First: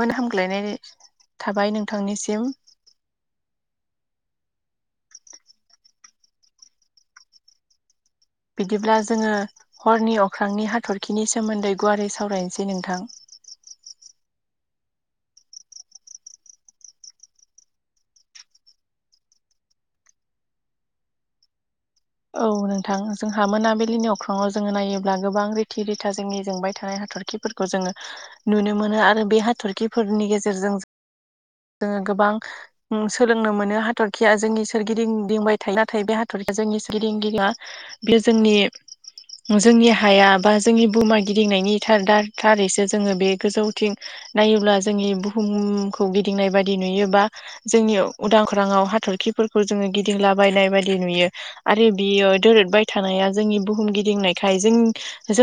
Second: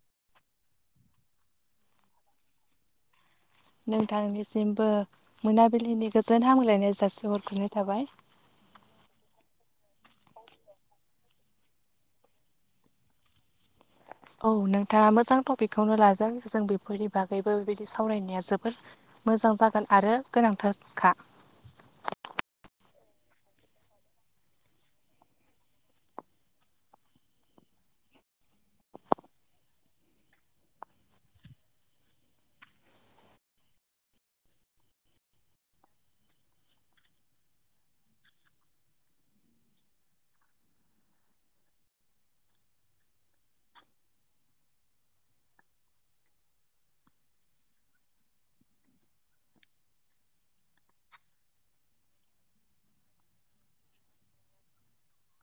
मोन हामग्लायनाय थाबाय नोंथांनिसिम। नोंथांनिसिमबो मोनाबिलिनि गोजोन हामलायनाय जासि हरग्रोनाय थाबाय। बिदिब्ला जोङो हरनि अख्रांनि हाथरखिनि सोमोन्दै गुवारै सावरायनोसै नोंथां। औ नोंथाङा मोजां टपिकखौनो लादों जों बेफोरनि बागैबो बेबायदि सावरायनाया जोबोर मोजां जागोन आरो गोनांथारखा। औ नोंथां जोंहा मोनाबिलिनि अख्राङाव जोङो नायोब्ला गोबां रिथि रिथा जोंनि जोंबाय थानाय हाथरखिफोर खौ जोङो नुनो मोनो आरो बे हाथर्खिफोरनि गेजेरजों जोङो गोबां उम सोलोंनो मोनो हाथर्खिया जोंनि सोरगिदिं गिदिंबाय थायो नाथाय बे हाथर्खिया जोंनि गिदिं गिया बेयो जोंनि जोंनि हाया बा जोंनि बुहुमा गिदिंनायनि थार दा थारैसो जोङो बे गोजौथिं नायोब्ला जोंनि बुहुमखौ गिदिंनाय बायदि नुयोबा जोंनि उदां अख्राङाव हाथर्खिफोरखौ जोङो गिदिंलाबायनाय बायदि नुयो। आरो बियो दोरदबाय थानाया जोंनि बुहुम गिदिंनायखाय जों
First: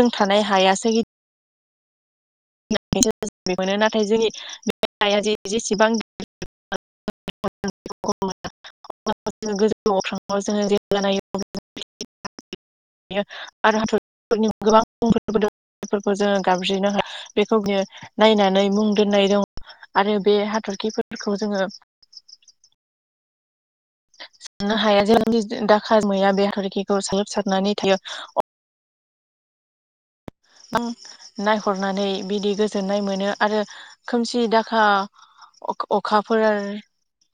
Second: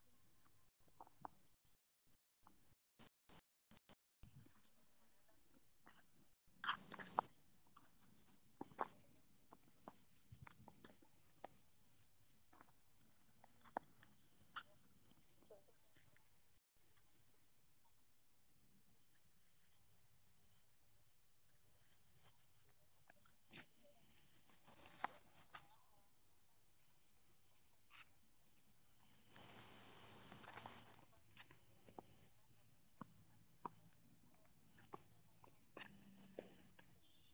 जों थानाय हायासो [unintelligible] [inaudible] [unintelligible] आरो हाथरफोरनि गोबांफोरखौ जोङो गाबज्रिनो [unintelligible] बेखौनो नायनानै मुं दोननाय दं आरो बे हाथरखिफोरखौ जोङो साननो हाया [unintelligible] दाखा जोमैया बे हाथरखिखौ स्लोबसारनानै थायो। नायहरनानै बिदि गोजोननाय मोनो आरो खोमसि दाखा अक अखाफोर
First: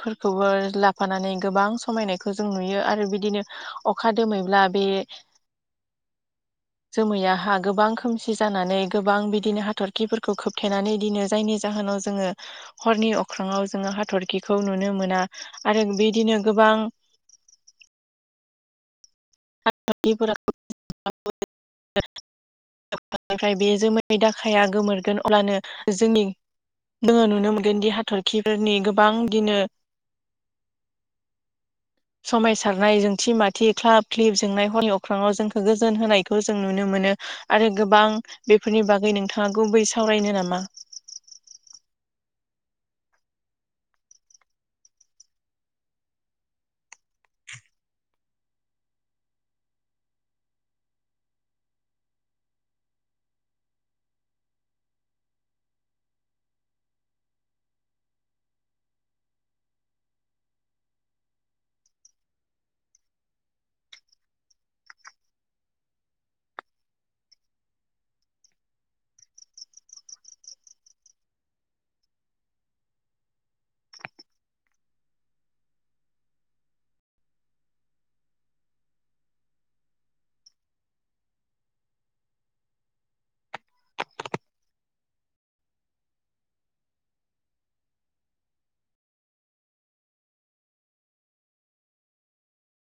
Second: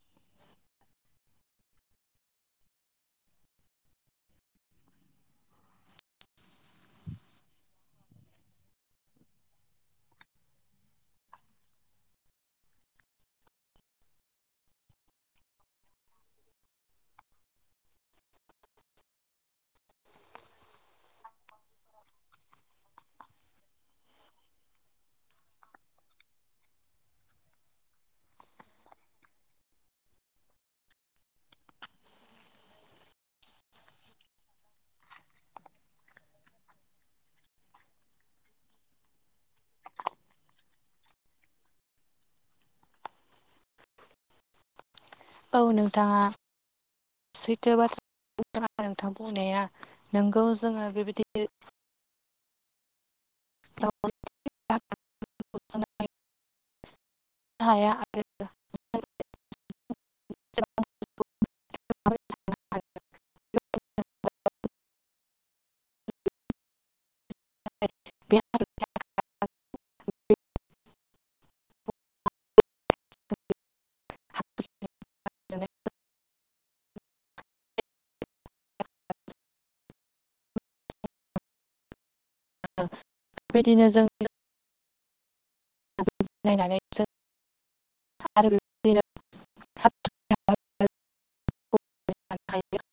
फोरखौबो लाफानानै गोबां समायनायखौ जों नुयो आरो बिदिनो अखा दोमैब्ला बे [inaudible] जोमैया हा गोबां खोमसि जानानै गोबां बिदिनो हाथर्खिफोरखौ खोबथेनानै इदिनो जायनि जाहोनाव जोङो हरनि अख्रङाव जोङो हाथर्खिखौ नुनो मोना आरो बिदिनो गोबां [unintelligible] निफ्राय बे जोमै दाखाया गोमोरगोन अब्लानो जोंनि जोङो नुनो मोनगोन दि हा हाथर्खिफोरनि गोबां इदिनो समाय सारनाय जोंथि माथि ख्लाब ख्लोब जोंनाय हरनि अख्राङाव जोंखौ गोजोन होनायखौ जों नुनो मोनो। आरो गोबां बेफोरनि बागै नोंथाङा गुबै सावरायनो नामा? औ नोंथाङा सैथो बाथ्रा [unintelligible] नोंथां बुंनाया नोंगौ जोङो बेबायदि [unintelligible] हाया आरो [unintelligible] [unintelligible] बेबायदिनो जोंनो नायनानै [unintelligible] हायो